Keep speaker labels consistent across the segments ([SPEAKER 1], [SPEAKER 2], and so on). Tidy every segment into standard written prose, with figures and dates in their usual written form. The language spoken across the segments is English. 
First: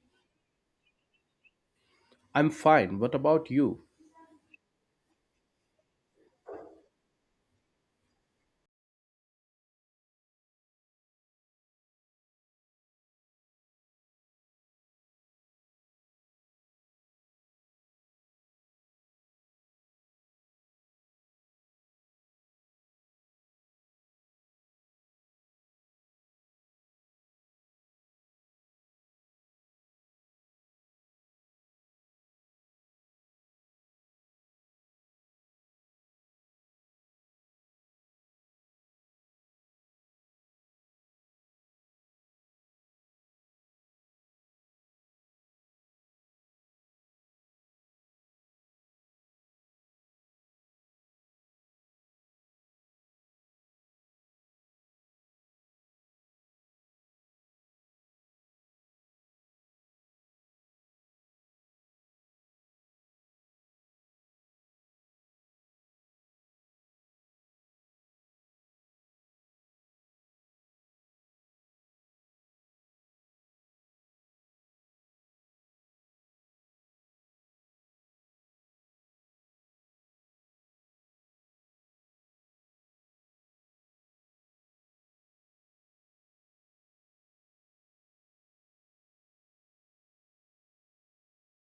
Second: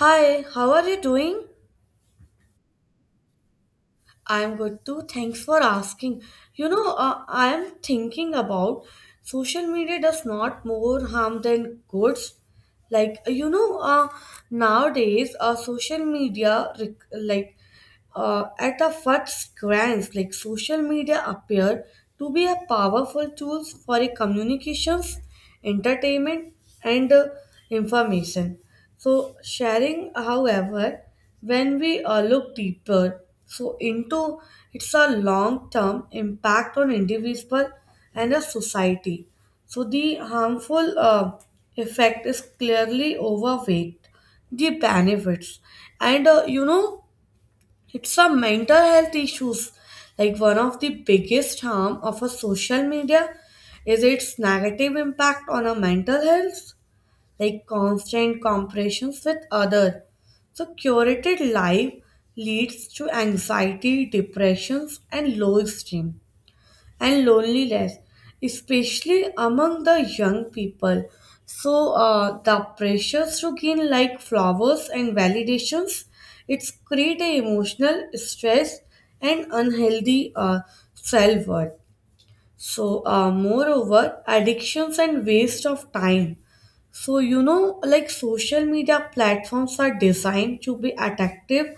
[SPEAKER 1] Hi, how are you doing?
[SPEAKER 2] I'm fine. What about you?
[SPEAKER 1] I'm good too. Thanks for asking. I am thinking about social media does not more harm than goods like you know uh, nowadays social media at a first glance, like social media appear to be a powerful tools for a communications, entertainment, and information so sharing. However, when we look deeper so into it's a long term impact on individual and a society, so the harmful effect is clearly overweight the benefits, and it's a mental health issues. Like one of the biggest harm of a social media is its negative impact on our mental health, like constant comparisons with other. So curated life leads to anxiety, depressions, and low esteem and loneliness, especially among the young people. So the pressures to gain like flowers and validations, it's create a emotional stress and unhealthy self-worth. So, moreover, addictions and waste of time. So, you know, like social media platforms are designed to be addictive,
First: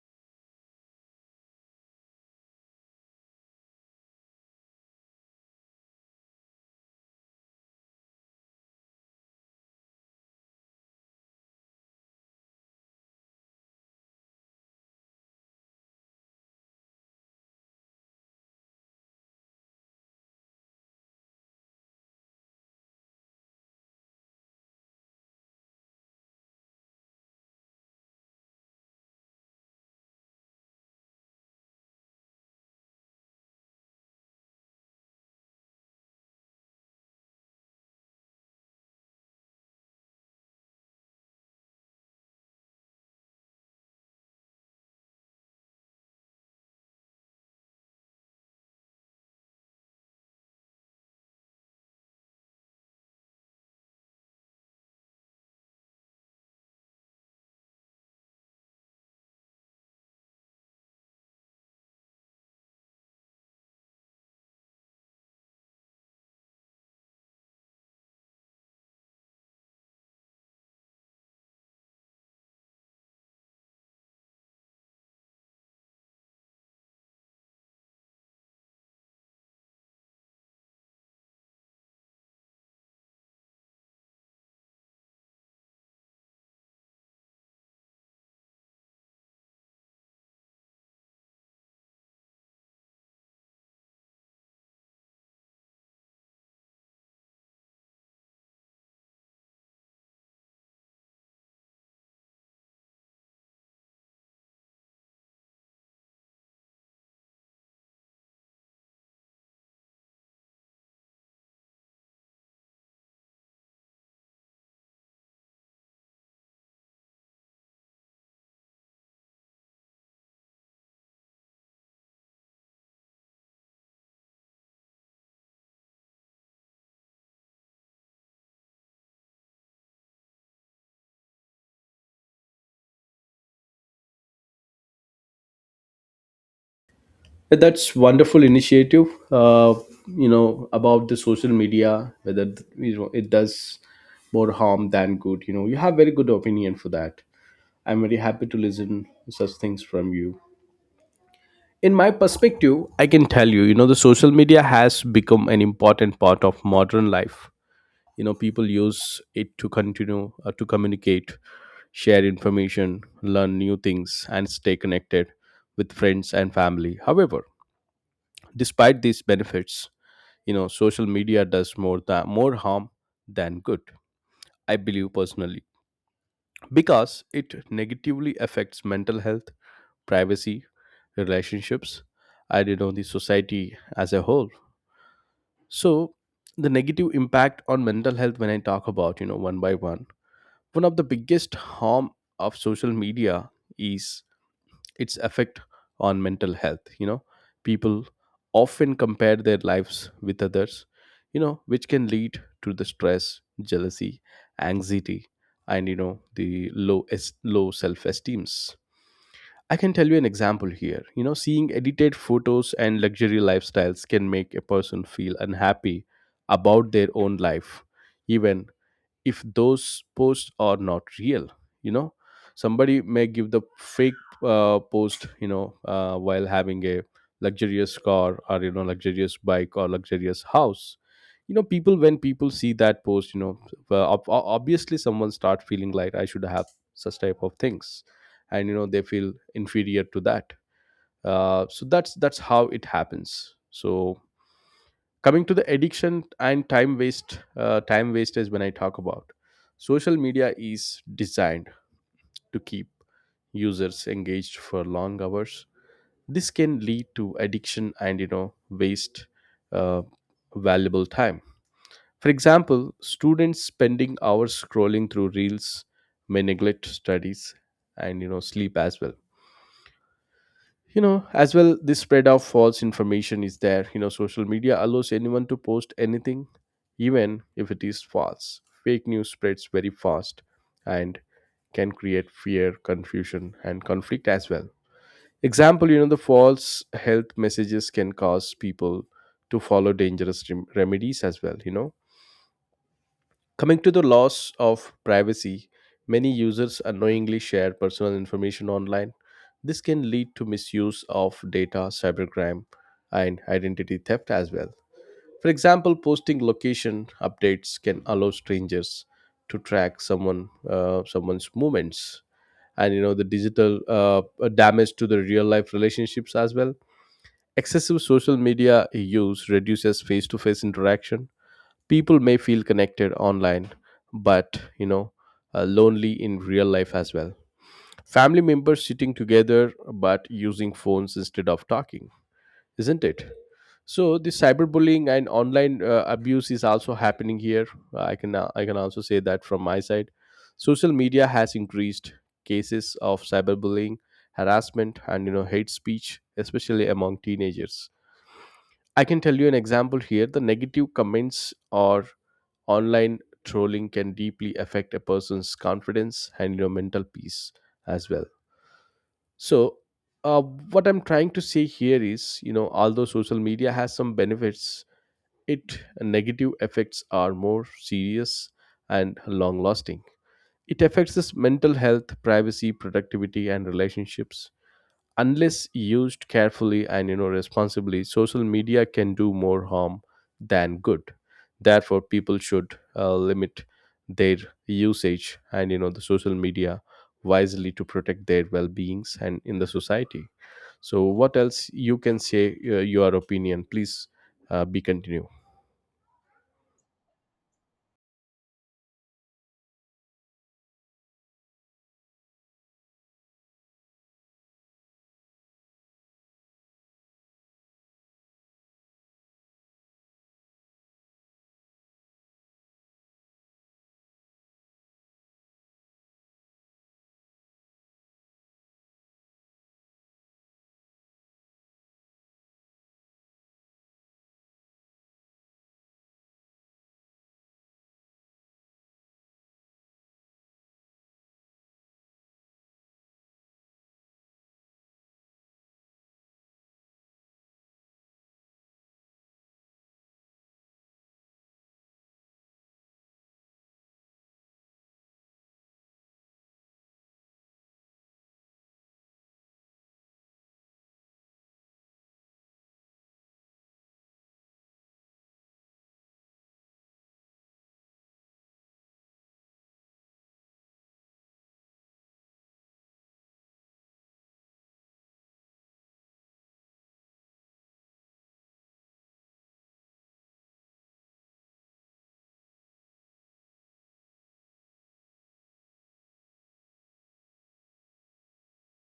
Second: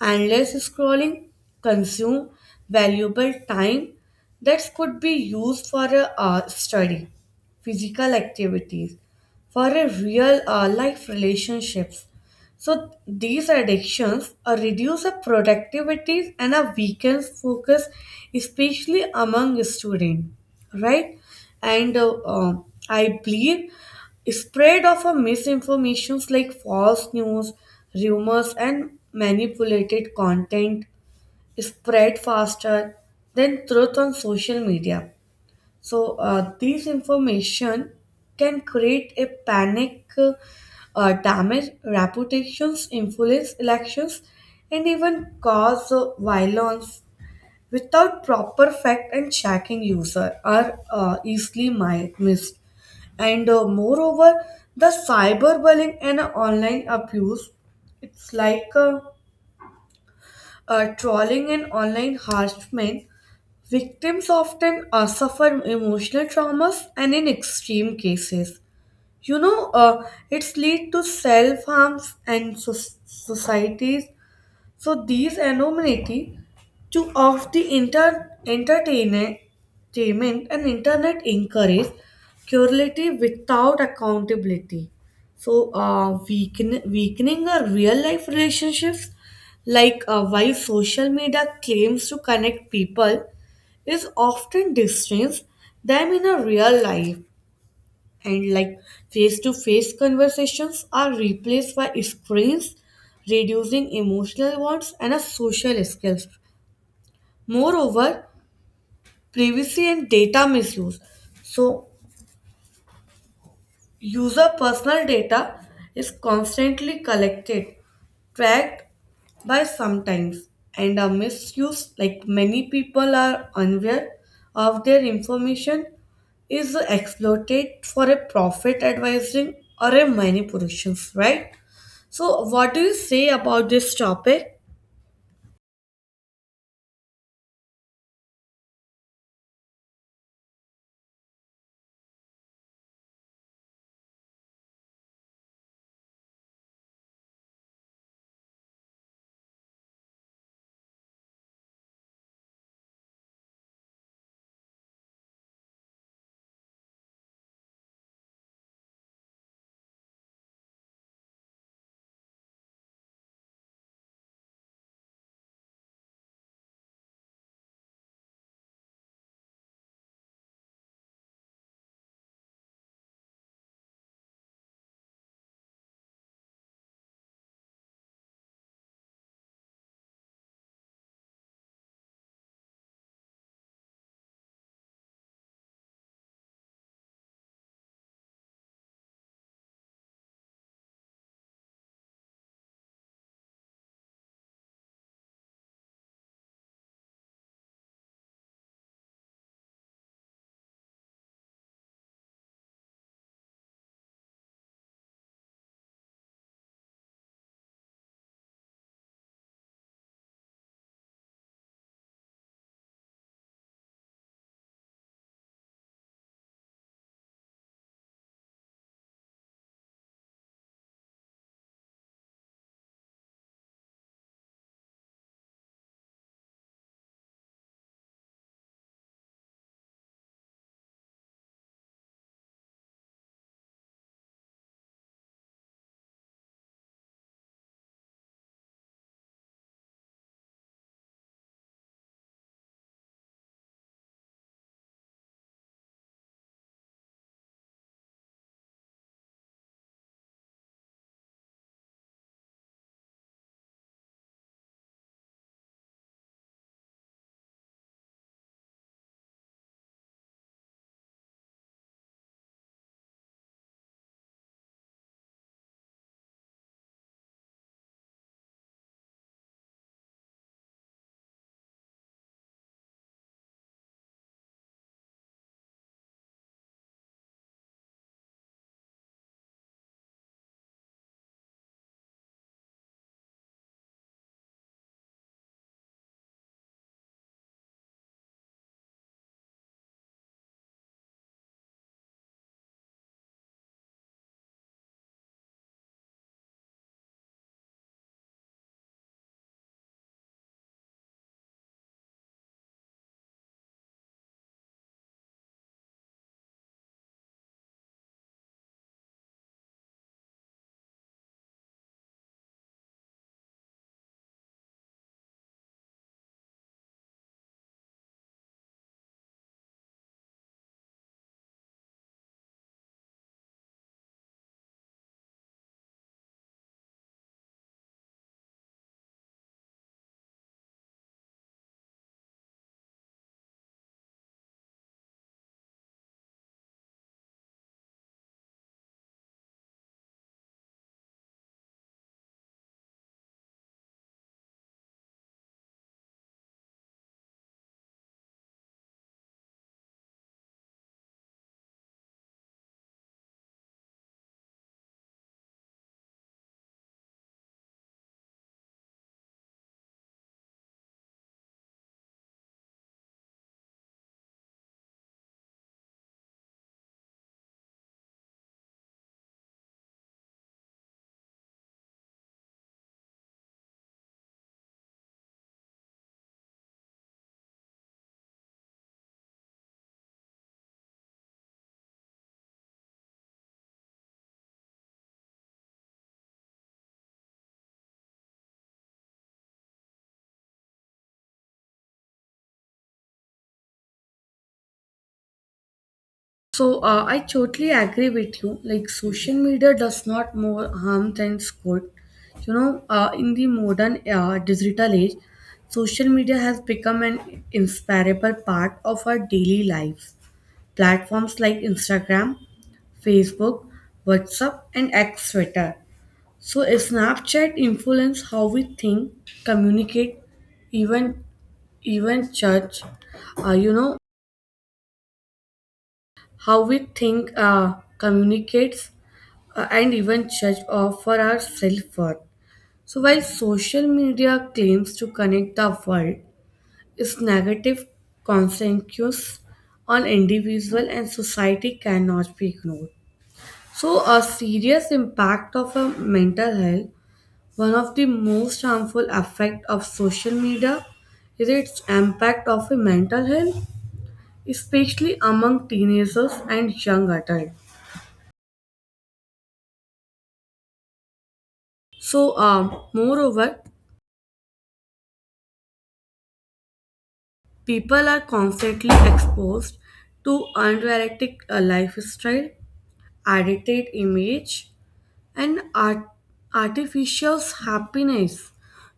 [SPEAKER 1] endless scrolling, consume valuable time that could be used for a study, physical activities, for a real life relationships. So these addictions reduce the productivity and a weakens focus, especially among students, right? And I believe spread of a misinformations like false news, rumors, and manipulated content spread faster than truth on social media. So these information can create a panic, damage reputations, influence elections, and even cause violence without proper fact and checking user are easily missed. And moreover, the cyberbullying and online abuse, it's like trolling and online harassment. Victims often suffer emotional traumas and in extreme cases, it's lead to self-harms and societies. So these anonymity to of the inter entertainment and internet encourage curiosity without accountability. So weakening our real life relationships, like why social media claims to connect people, is often distanced them in a real life and like face to face conversations are replaced by screens, reducing emotional wants and a social skills. Moreover, privacy and data misuse. So, user personal data is constantly collected, tracked by sometimes and are misused. Like many people are unaware of their information is exploited for a profit advising or a manipulations, right? So what do you say about this topic?
[SPEAKER 2] That's wonderful initiative. You know about the social media, whether you know it does more harm than good. You know, you have very good opinion for that. I'm very happy to listen such things from you. In my perspective, I can tell you, you know, the social media has become an important part of modern life. You know, people use it to continue to communicate, share information, learn new things, and stay connected with friends and family. However, despite these benefits, you know, social media does more than more harm than good, I believe personally, because it negatively affects mental health, privacy, relationships, and you know, the society as a whole. So the negative impact on mental health, when I talk about, you know, one by one. One of the biggest harm of social media is its effect on mental health. You know, people often compare their lives with others, you know, which can lead to the stress, jealousy, anxiety, and you know, the low self-esteems. I can tell you an example here. You know, seeing edited photos and luxury lifestyles can make a person feel unhappy about their own life, even if those posts are not real. You know, somebody may give the fake post, you know, while having a luxurious car, or you know, luxurious bike, or luxurious house. You know, people, when people see that post, you know, obviously someone start feeling like I should have such type of things, and you know, they feel inferior to that. So that's how it happens. So coming to the addiction and time waste, time waste is, when I talk about, social media is designed to keep users engaged for long hours. This can lead to addiction and you know, waste uh, valuable time. For example, students spending hours scrolling through reels may neglect studies, and you know, sleep as well. You know, as well, this spread of false information is there. You know, social media allows anyone to post anything. Even if it is false, fake news spreads very fast and can create fear, confusion, and conflict as well. Example, you know, the false health messages can cause people to follow dangerous remedies as well, you know. Coming to the loss of privacy, many users unknowingly share personal information online. This can lead to misuse of data, cybercrime, and identity theft as well. For example, posting location updates can allow strangers to track someone's movements, and you know, the digital damage to the real life relationships as well. Excessive social media use reduces face to face interaction. People may feel connected online, but you know, lonely in real life as well. Family members sitting together but using phones instead of talking, isn't it? So the cyberbullying and online abuse is also happening here. I can also say that from my side, social media has increased cases of cyberbullying, harassment, and you know, hate speech, especially among teenagers. I can tell you an example here. The negative comments, or online trolling, can deeply affect a person's confidence and your mental peace as well. So, uh, what I'm trying to say here is, you know, although social media has some benefits, its negative effects are more serious and long lasting. It affects us mental health, privacy, productivity, and relationships. Unless used carefully and you know, responsibly, social media can do more harm than good. Therefore, people should limit their usage and you know, the social media wisely to protect their well-beings and in the society. So what else you can say, your opinion please, be continue.
[SPEAKER 1] So I totally agree with you. Like social media does not more harm than good. You know, in the modern digital age, social media has become an inseparable part of our daily lives. Platforms like Instagram, Facebook, WhatsApp, and X Twitter. So Snapchat influence how we think, communicate, even even judge. You know how we think, communicates and even judged of for our self-worth. So while social media claims to connect the world, its negative consequences on individual and society cannot be ignored. So a serious impact of a mental health, one of the most harmful effect of social media is its impact of a mental health, especially among teenagers and young adults. So, moreover, people are constantly exposed to unrealistic lifestyle, edited image, and artificial happiness.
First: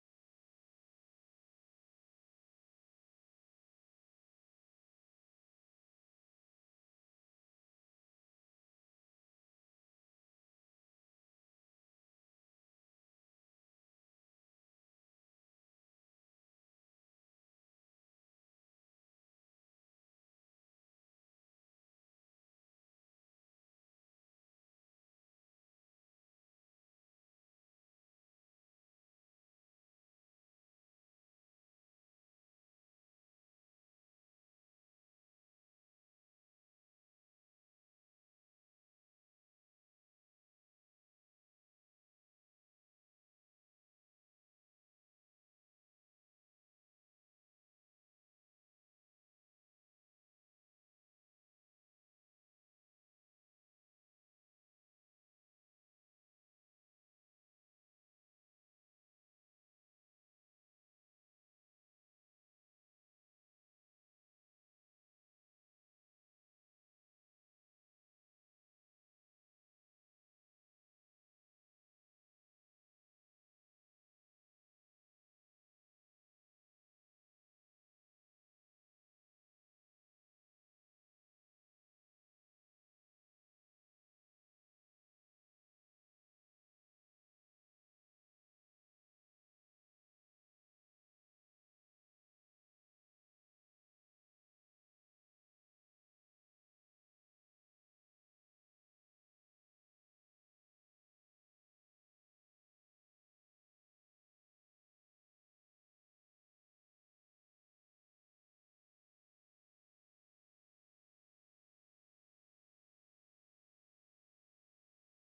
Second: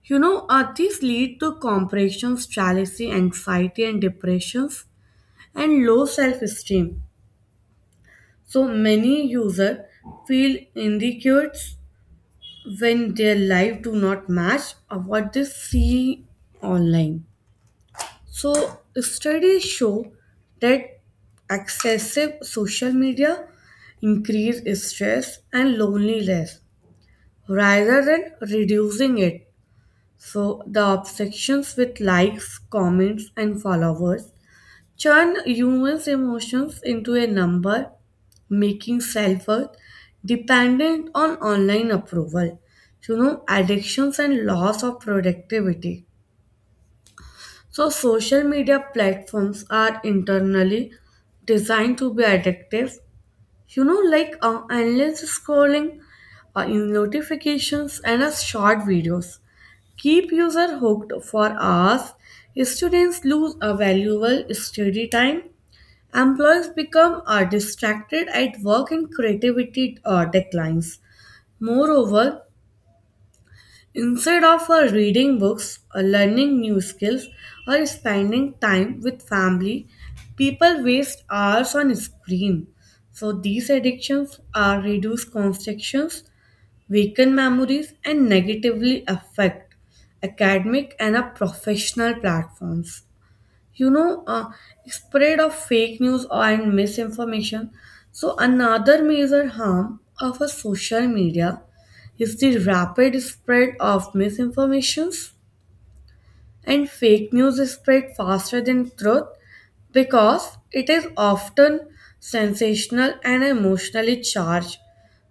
[SPEAKER 1] You know, these lead to compressions, jealousy, anxiety, and depressions, and low self-esteem. So many users feel insecure when their life do not match what they see online. So, studies show that excessive social media increase stress and loneliness rather than reducing it. So, the obsessions with likes, comments, and followers turn humans' emotions into a number, making self worth dependent on online approval. You know, addictions and loss of productivity. So, social media platforms are internally designed to be addictive. You know, like endless scrolling, in notifications, and short videos keep user hooked for hours. Students lose a valuable study time. Employees become distracted at work, and creativity declines. Moreover, instead of reading books or learning new skills or spending time with family, people waste hours on screen. So these addictions are reduce concentrations, weaken memories, and negatively affect academic and professional platforms. You know, spread of fake news and misinformation. So another major harm of a social media is the rapid spread of misinformations, and fake news is spread faster than truth because it is often sensational and emotionally charged.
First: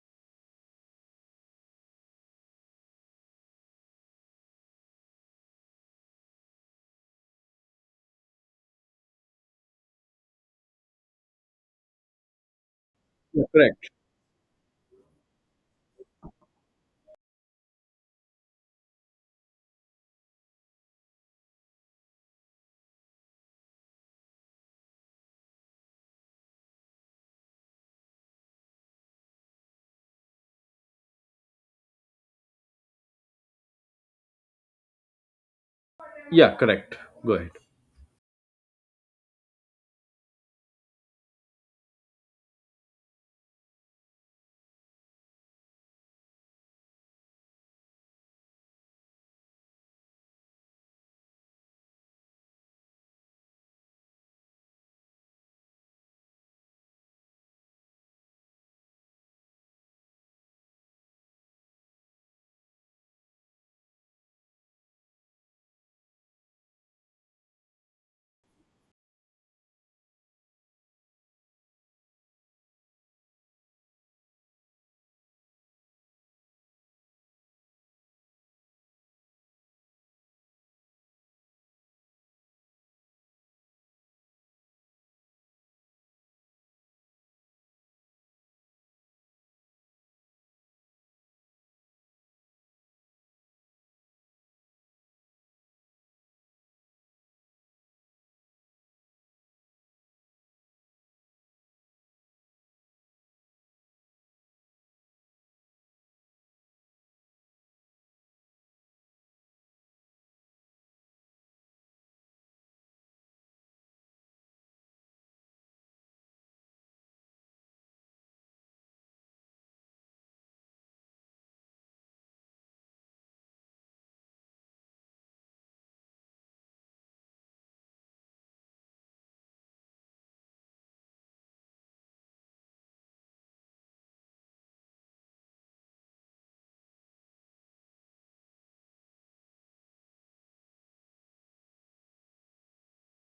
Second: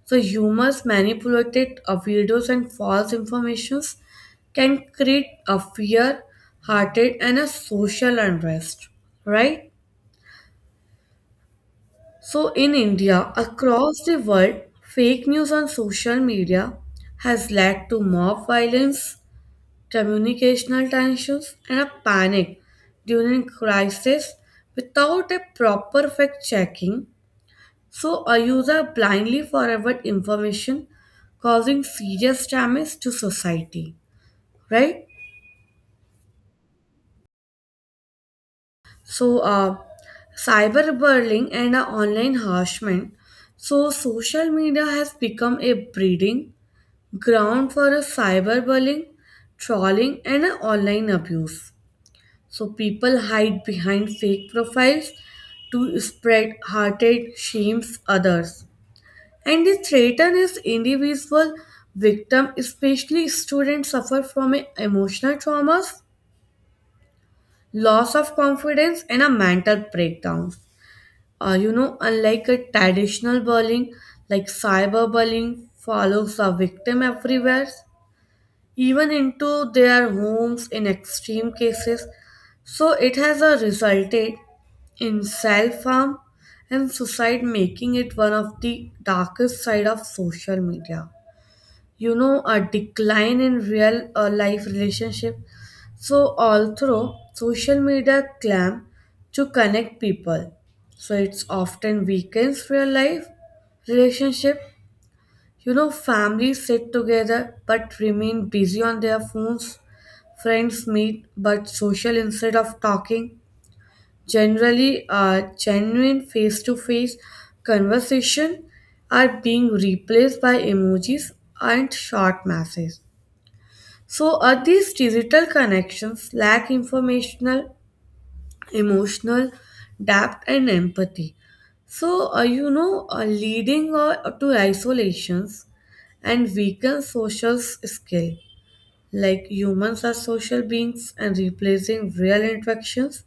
[SPEAKER 1] So humors manipulated videos and false informations can create a fear, hearted and a social unrest, right? So in India,
[SPEAKER 2] Yeah, correct.
[SPEAKER 1] across the world, fake news on social media has led to mob violence, communicational tensions, and a panic during crisis without a proper fact checking. So, a user blindly forward information causing serious damage to society, right?
[SPEAKER 2] Yeah, correct. Go ahead.
[SPEAKER 1] So, cyberbullying and online harassment. So, social media has become a breeding ground for a cyberbullying, trolling, and online abuse. So people hide behind fake profiles to spread hearted shames others. And the threaten is individual victim, especially students suffer from a emotional traumas, loss of confidence, and a mental breakdown. You know, unlike a traditional bullying, like cyberbullying follows a victim everywhere, even into their homes in extreme cases. So it has resulted in self harm and suicide, making it one of the darkest side of social media. You know, a decline in real life relationship. So although social media claim to connect people, so it's often weakens real life relationship. You know, families sit together but remain busy on their phones. Friends meet, but social instead of talking. Generally, a genuine face to face conversation are being replaced by emojis and short messages. So, are these digital connections lack informational, emotional depth, and empathy? So, leading to isolations and weaken social skill. Like humans are social beings and replacing real interactions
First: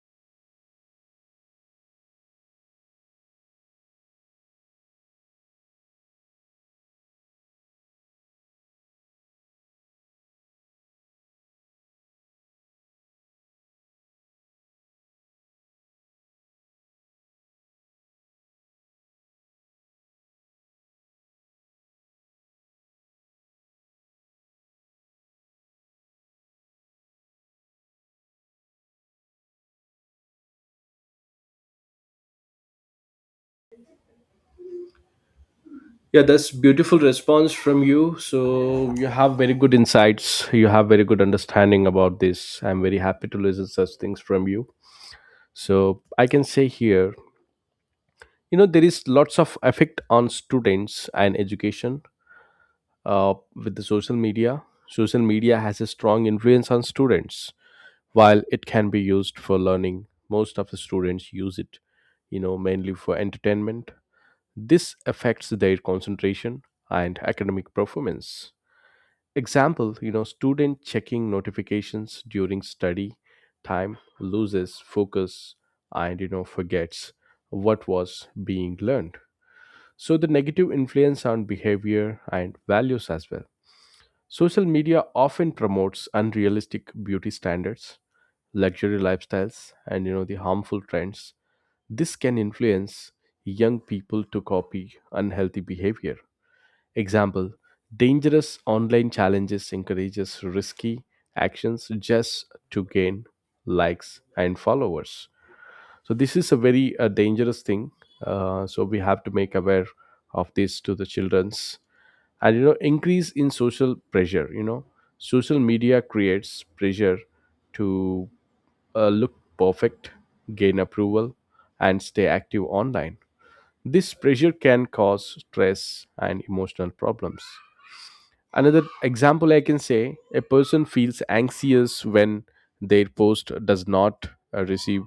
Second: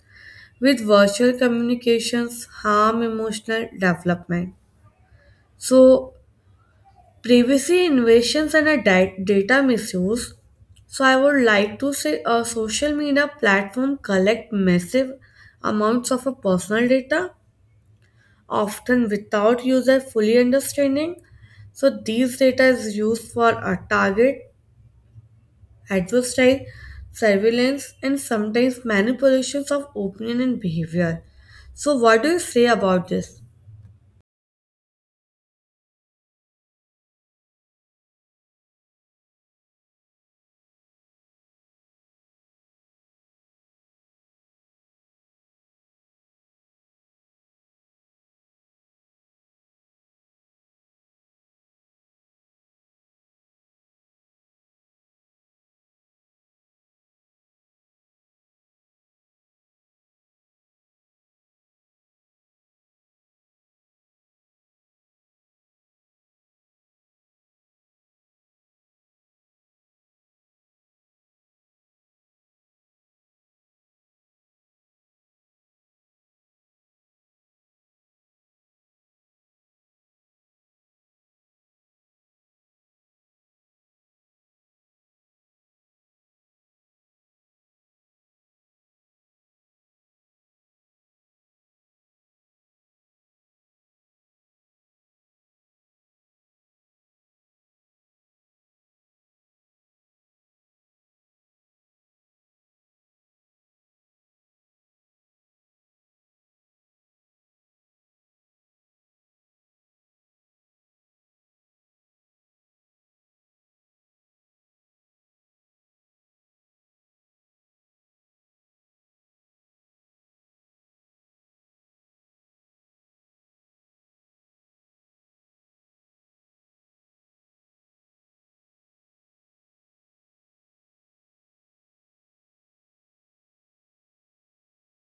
[SPEAKER 1] with virtual communications harm emotional development. So, privacy invasions and a data misuse. So, I would like to say a social media platform collect massive amounts of a personal data, often without user fully understanding. So these data is used for a target adversarial surveillance, and sometimes manipulations of opinion and behavior. So, what do you say about this?
[SPEAKER 2] Yeah, that's beautiful response from you. So you have very good insights, you have very good understanding about this. I'm very happy to listen such things from you. So I can say here, you know, there is lots of effect on students and education with the social media. Social media has a strong influence on students. While it can be used for learning, most of the students use it, you know, mainly for entertainment. This affects their concentration and academic performance. Example, you know, student checking notifications during study time loses focus, and you know, forgets what was being learned. So, the negative influence on behavior and values as well. Social media often promotes unrealistic beauty standards, luxury lifestyles, and you know, the harmful trends. This can influence young people to copy unhealthy behavior. Example, dangerous online challenges encourages risky actions just to gain likes and followers. So this is a very dangerous thing. So we have to make aware of this to the children's, and you know, increase in social pressure. You know, social media creates pressure to look perfect, gain approval, and stay active online. This pressure can cause stress and emotional problems. Another example I can say, a person feels anxious when their post does not receive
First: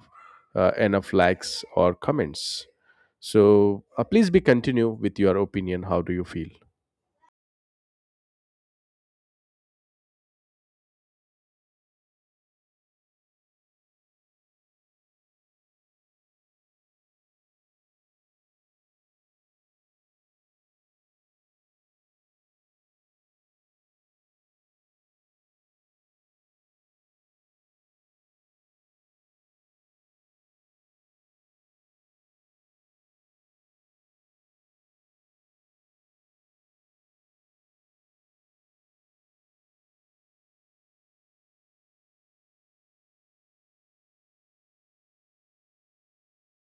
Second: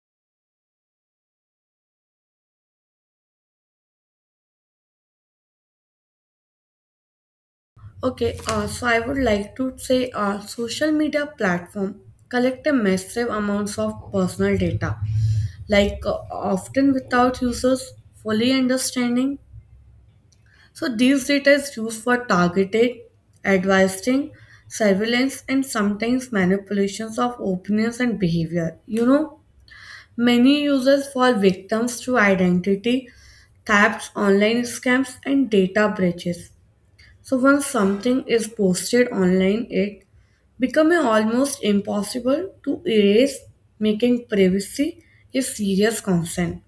[SPEAKER 2] enough likes or comments. So please be continue with your opinion. How do you feel?
[SPEAKER 1] Okay, so I would like to say social media platform collect a massive amounts of personal data, like often without users fully understanding. So these data is used for targeted advising, surveillance, and sometimes manipulations of opinions and behavior. You know, many users fall victims to identity thefts, online scams, and data breaches. So once something is posted online, it becomes almost impossible to erase, making privacy a serious concern.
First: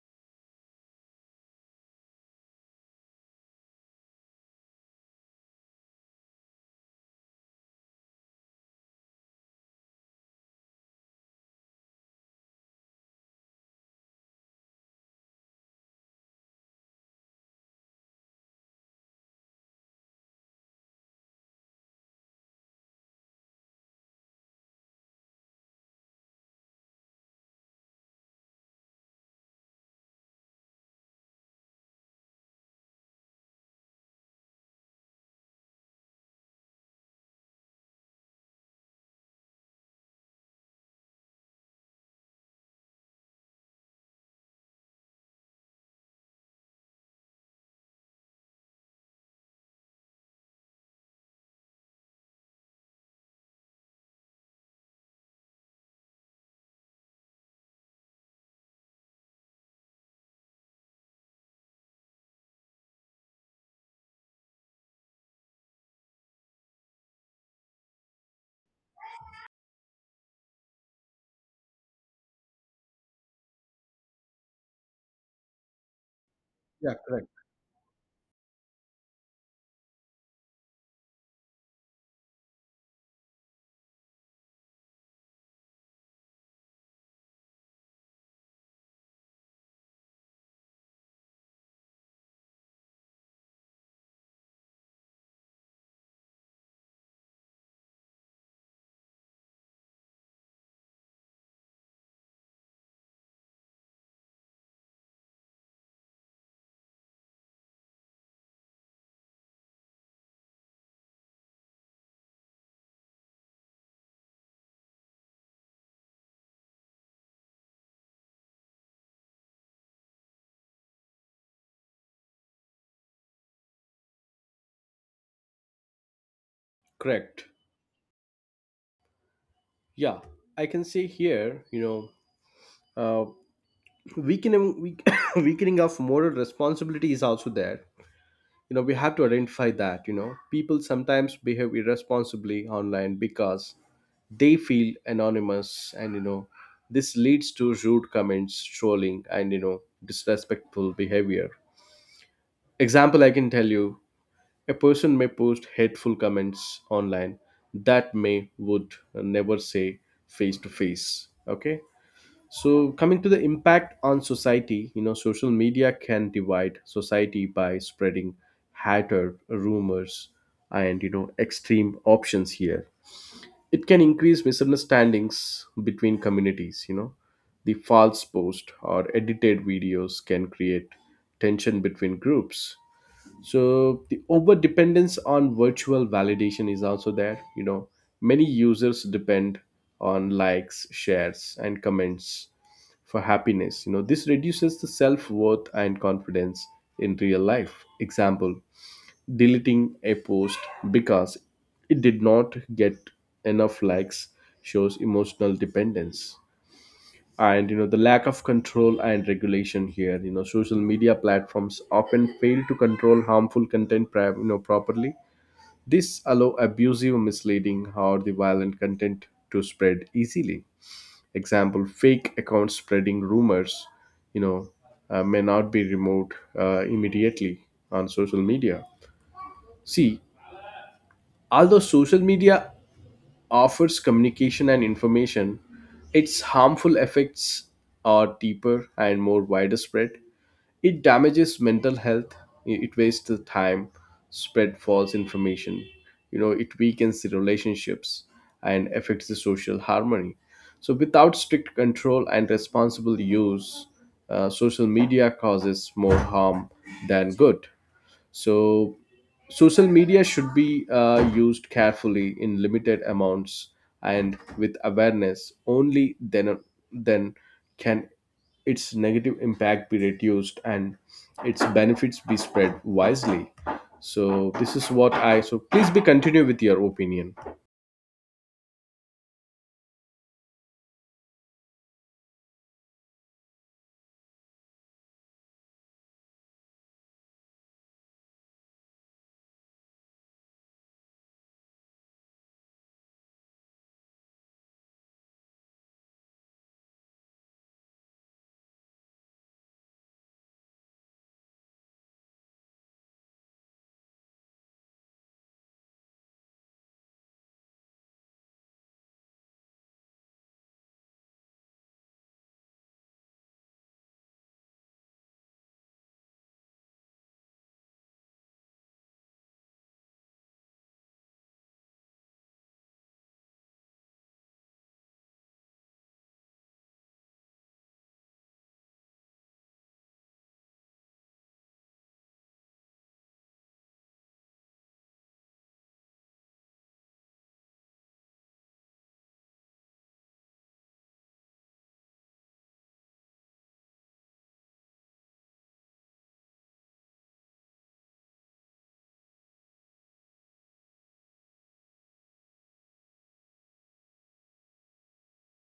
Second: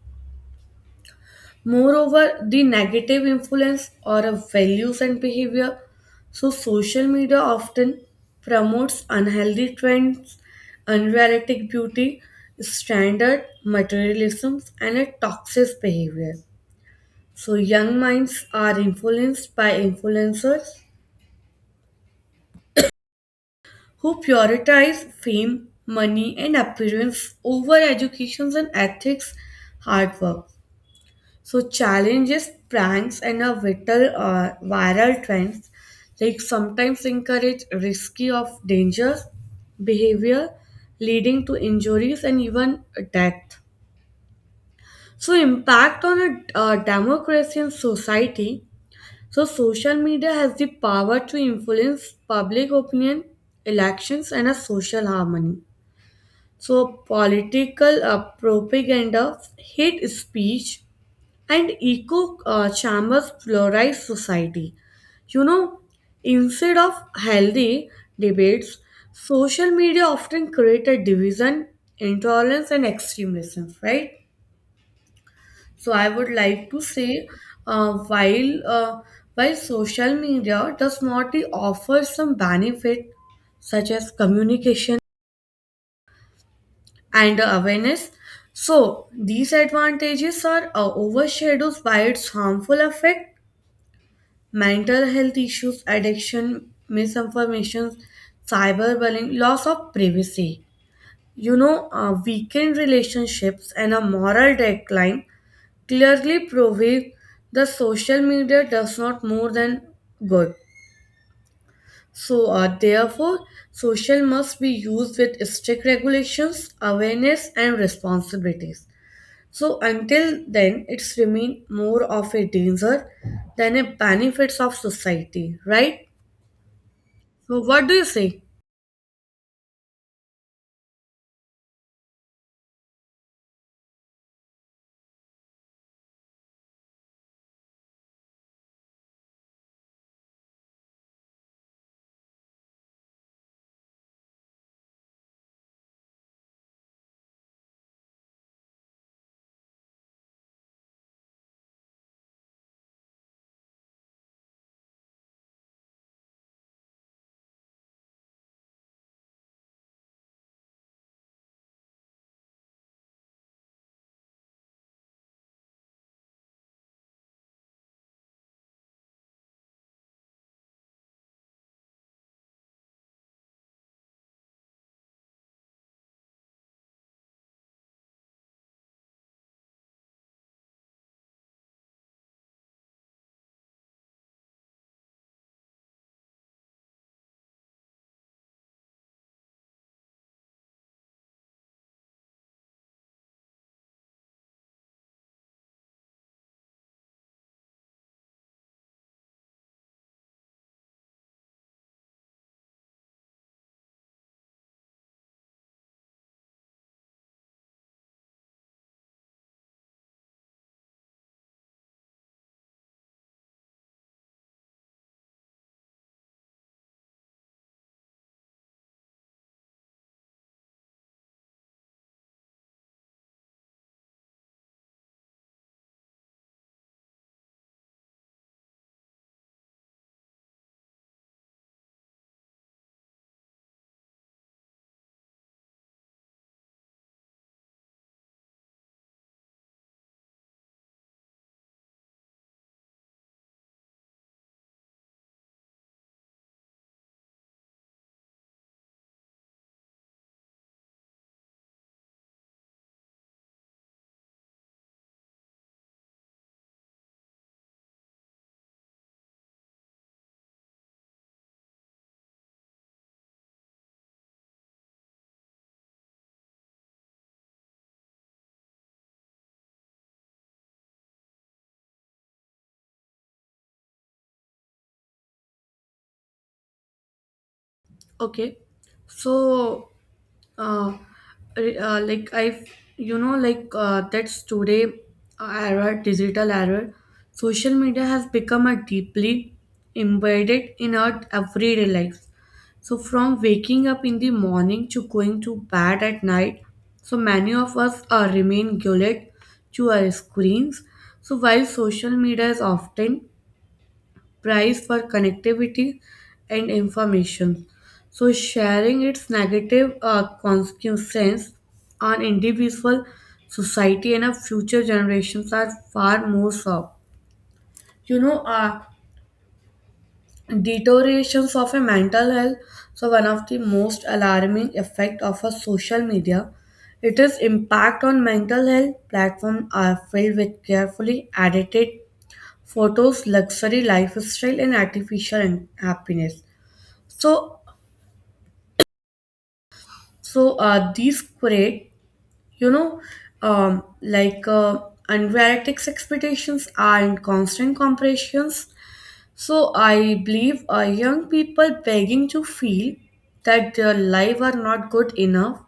[SPEAKER 1] Moreover, the negative influence or of values and behavior. So, social media often promotes unhealthy trends, unrealistic beauty, standard materialism, and a toxic behavior. So, young minds are influenced by influencers who prioritize fame, money, and appearance over education and ethics, hard work. So challenges, pranks, and a vital viral trends, like sometimes encourage risky of dangerous behavior, leading to injuries and even death. So impact on a democracy and society. So social media has the power to influence public opinion, elections, and a social harmony. So political propaganda, hate speech, and Eco Chambers Fluoride Society. You know, instead of healthy debates, social media often created division, intolerance, and extremism, right? So I would like to say, uh, while uh, while social media does not offer some benefit such as communication and awareness, so these advantages are overshadowed by its harmful effect, mental health issues, addiction, misinformation, cyberbullying, loss of privacy. You know, weakened relationships and a moral decline clearly prove the social media does not more than good. So, therefore, social must be used with strict regulations, awareness, and responsibilities. So, until then, it's remain more of a danger than a benefits of society, right?
[SPEAKER 2] Correct.
[SPEAKER 1] So what do you say?
[SPEAKER 2] Yeah, I can say here, you know, uh, weakening, weakening of moral responsibility is also there. You know, we have to identify that, you know, people sometimes behave irresponsibly online because they feel anonymous, and you know, this leads to rude comments, trolling, and you know, disrespectful behavior. Example, I can tell you, a person may post hateful comments online that may would never say face to face. Okay. So, coming to the impact on society, you know, social media can divide society by spreading hatred, rumors, and you know, extreme options here. It can increase misunderstandings between communities, you know. The false post or edited videos can create tension between groups. So the over dependence on virtual validation is also there. You know, many users depend on likes, shares, and comments for happiness. You know, this reduces the self-worth and confidence in real life. Example, deleting a post because it did not get enough likes shows emotional dependence, and you know, the lack of control and regulation here. You know, social media platforms often fail to control harmful content you know, properly. This allow abusive, misleading, or the violent content to spread easily. Example, fake accounts spreading rumors, you know, may not be removed immediately on social media. See, although social media offers communication and information, its harmful effects are deeper and more widespread. It damages mental health, it wastes the time, spread false information, you know, it weakens the relationships and affects the social harmony. So without strict control and responsible use, social media causes more harm than good. So social media should be used carefully in limited amounts and with awareness. Only then, can its negative impact be reduced and its benefits be spread wisely. So this is what I, so please be continue with your opinion.
[SPEAKER 1] Okay. So, uh, like I, you know, like that's today era, digital era. Social media has become a deeply embedded in our everyday lives. So from waking up in the morning to going to bed at night, so many of us remain glued to our screens. So while social media is often price for connectivity and information. So, sharing its negative consequences on individual, society, and our future generations are far more so. You know, deteriorations of a mental health. So, one of the most alarming effect of a social media. It is impact on mental health. Platforms are filled with carefully edited photos, luxury lifestyle, and artificial happiness. So, so these create, you know, um, like uh, unrealistic expectations are in constant comparisons. So I believe young people begging to feel that their life are not good enough,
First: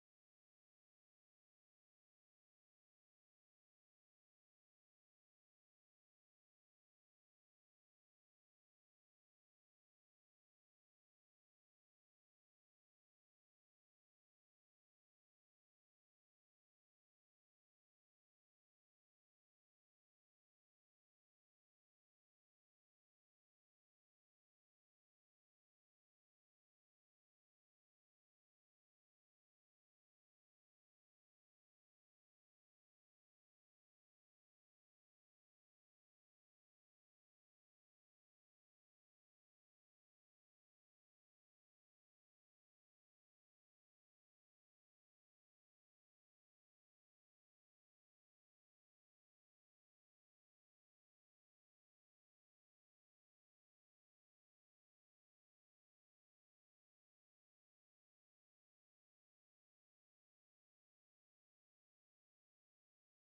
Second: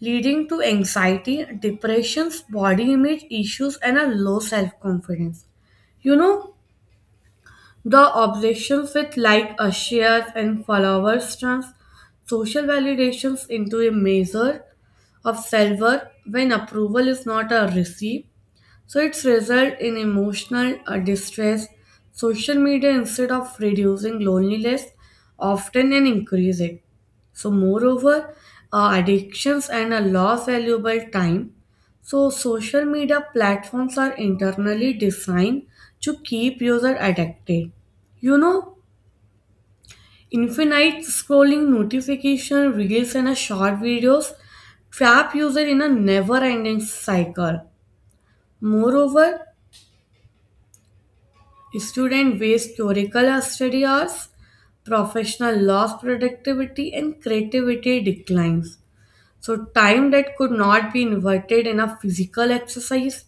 [SPEAKER 1] leading to anxiety, depressions, body image issues, and a low self confidence. You know, the obsessions with like shares and followers turns social validations into a measure of silver when approval is not a receipt. So it's result in emotional distress. Social media instead of reducing loneliness often and increase it. So moreover, addictions and a loss valuable time. So social media platforms are internally designed to keep user addicted. You know, Infinite scrolling notification reels and a short videos trap user in a never-ending cycle. Moreover, student waste curricular study hours, professional loss productivity and creativity declines. So, time that could not be inverted in a physical exercise,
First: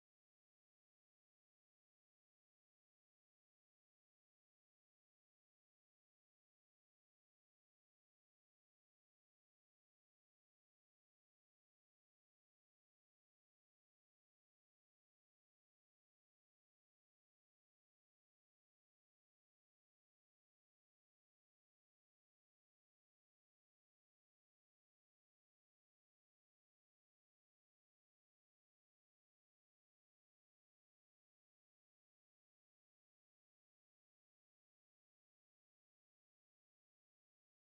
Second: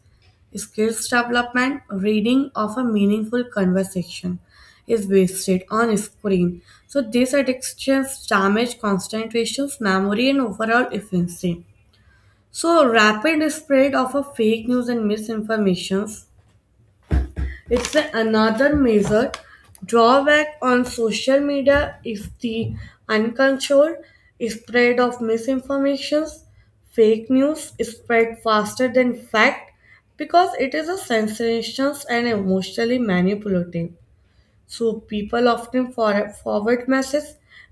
[SPEAKER 1] skills development, reading of a meaningful conversation is wasted on screen. So, these addictions damage concentrations, memory, and overall efficiency. So, rapid spread of a fake news and misinformation another major drawback on social media is the uncontrolled spread of misinformation. Fake news is spread faster than fact because it is a sensational and emotionally manipulative. So people often forward messages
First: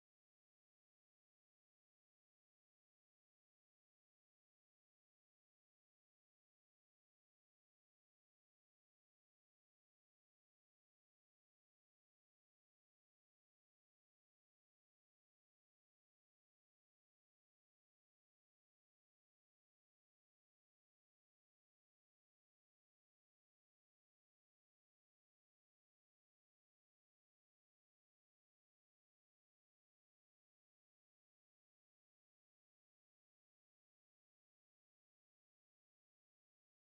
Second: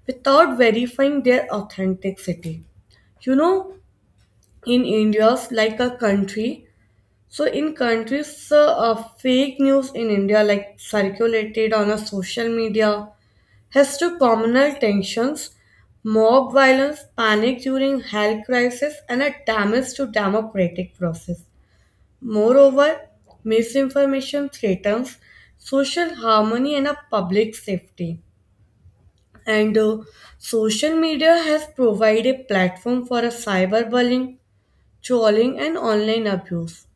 [SPEAKER 1] without verifying their authenticity. You know, in India's like a country so in countries, fake news in India, like circulated on a social media, has to communal tensions, mob violence, panic during health crisis, and a damage to democratic process. Moreover, misinformation threatens social harmony and a public safety. And social media has provided a platform for a cyberbullying, trolling, and online abuse.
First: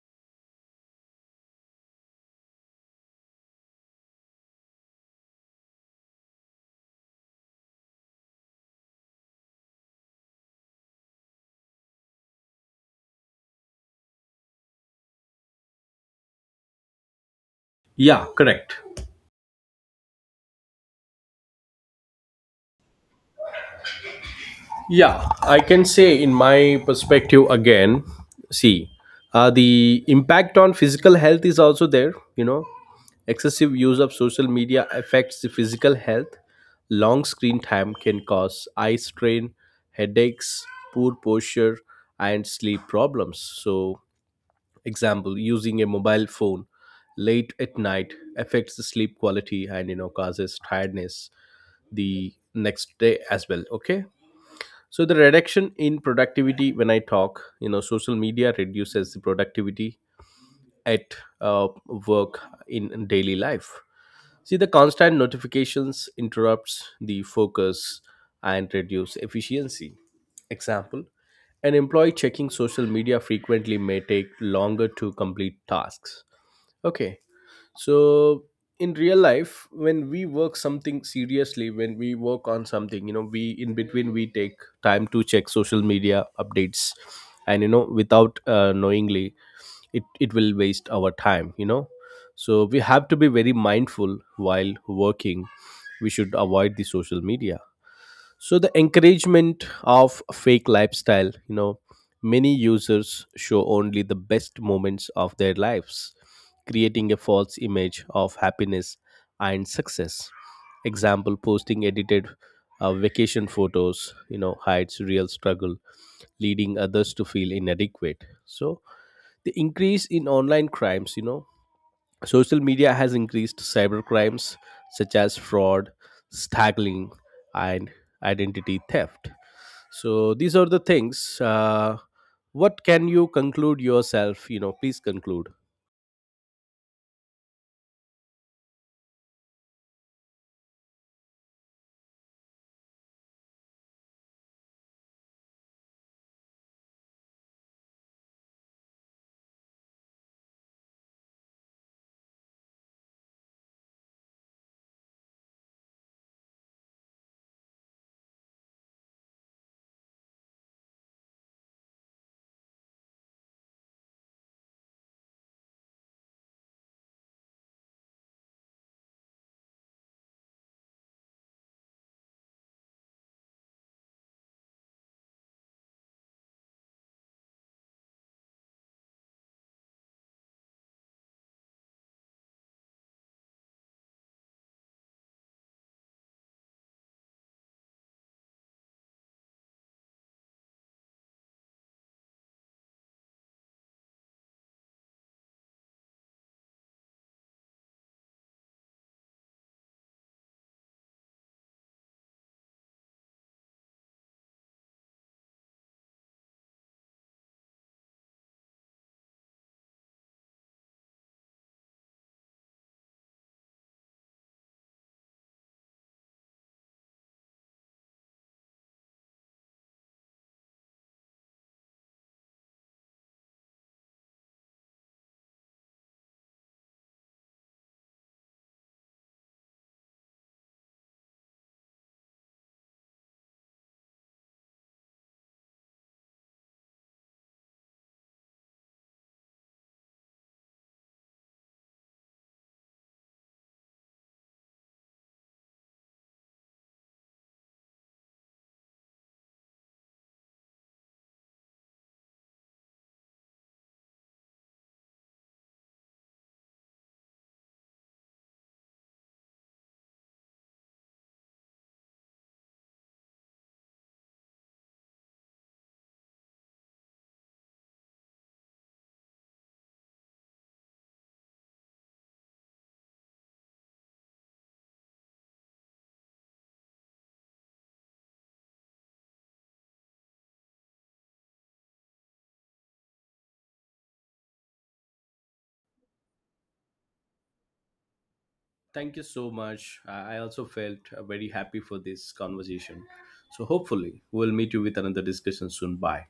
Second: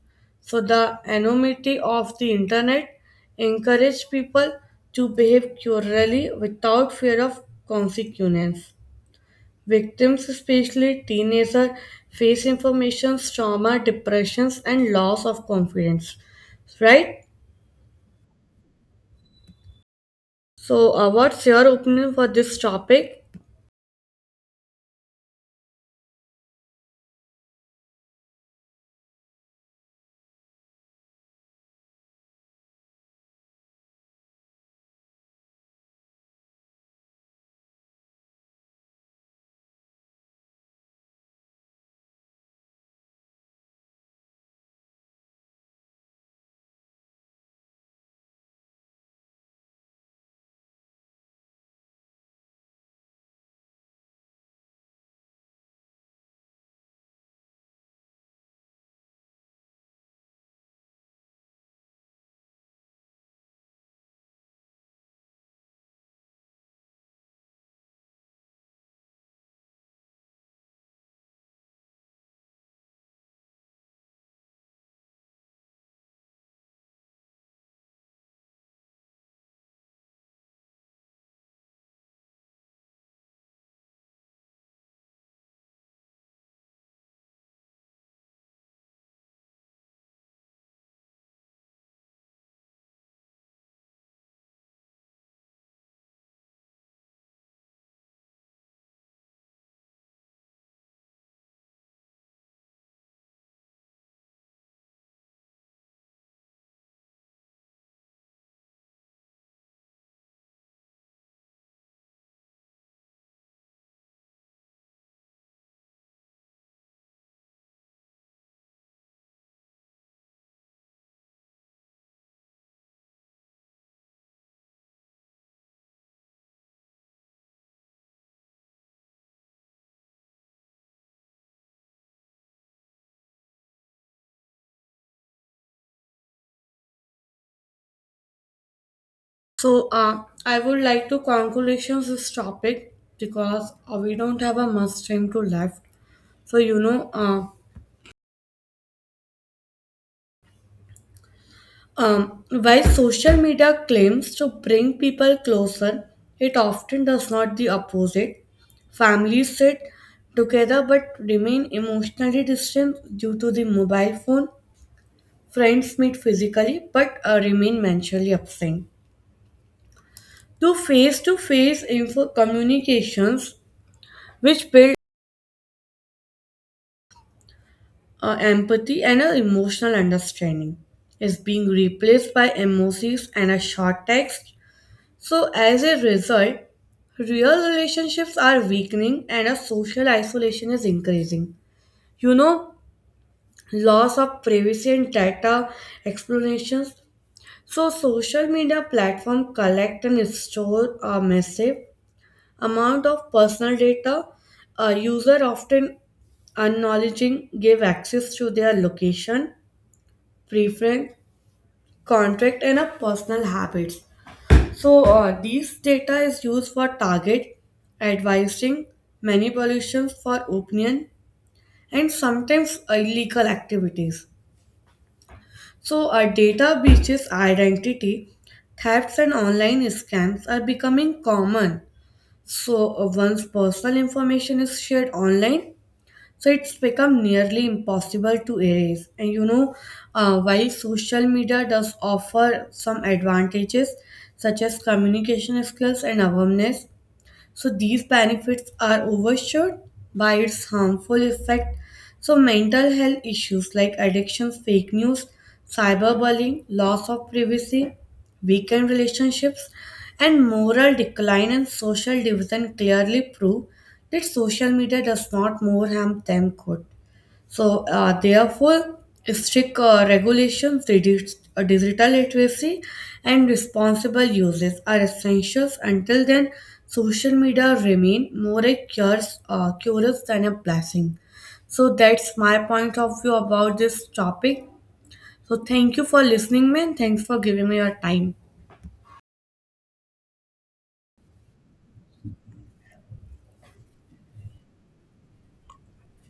[SPEAKER 1] So, the anonymity of the internet encourages people to behave cruelly without fear of consequence. Victims, especially teenagers, face information, trauma, depressions, and loss of confidence. Right?
[SPEAKER 2] Yeah, correct.
[SPEAKER 1] So, what's your opinion for this topic?
[SPEAKER 2] Yeah, I can say in my perspective again. See, the impact on physical health is also there. You know, excessive use of social media affects the physical health. Long screen time can cause eye strain, headaches, poor posture, and sleep problems. So example, using a mobile phone late at night affects the sleep quality and you know, causes tiredness the next day as well. Okay. So the reduction in productivity, when I talk, you know, social media reduces the productivity at uh, work, in daily life. See, the constant notifications interrupts the focus and reduce efficiency. Example, an employee checking social media frequently may take longer to complete tasks. Okay. So in real life, when we work something seriously, when we work on something, you know, we in between we take time to check social media updates, and you know, without knowingly, it will waste our time. You know, so we have to be very mindful while working. We should avoid the social media. So the encouragement of fake lifestyle, you know, many users show only the best moments of their lives, creating a false image of happiness and success. Example, posting edited vacation photos, you know, hides real struggle, leading others to feel inadequate. So the increase in online crimes, you know, social media has increased cybercrimes such as fraud, smuggling, and identity theft. So these are the things. What can you conclude yourself? You know, please conclude.
[SPEAKER 1] So, I would like to conclusions this topic because we don't have a much time to left. So, while social media claims to bring people closer, it often does not the opposite. Families sit together but remain emotionally distant due to the mobile phone. Friends meet physically but remain mentally absent. To face info communications, which build empathy and an emotional understanding, is being replaced by emojis and a short text. So, as a result, real relationships are weakening and a social isolation is increasing. You know, loss of privacy and data explanations. So, social media platform collect and store a massive amount of personal data. A user often acknowledging give access to their location, preference, contract, and a personal habits. So these data is used for target advising, manipulations for opinion, and sometimes illegal activities. So data breaches, identity thefts, and online scams are becoming common. So once personal information is shared online, so it's become nearly impossible to erase. And while social media does offer some advantages such as communication skills and awareness, so these benefits are overshadowed by its harmful effect. So mental health issues like addictions, fake news, cyberbullying, loss of privacy, weakened relationships, and moral decline and social division clearly prove that social media does not more harm than good. So, therefore, strict regulations, reduce, digital literacy, and responsible uses are essentials. Until then, social media remain more a curse, curse than a blessing. So that's my point of view about this topic. So thank you for listening, man. Thanks for giving me your time.
[SPEAKER 2] Thank you so much. I also felt very happy for this conversation. So hopefully we'll meet you with another discussion soon. Bye.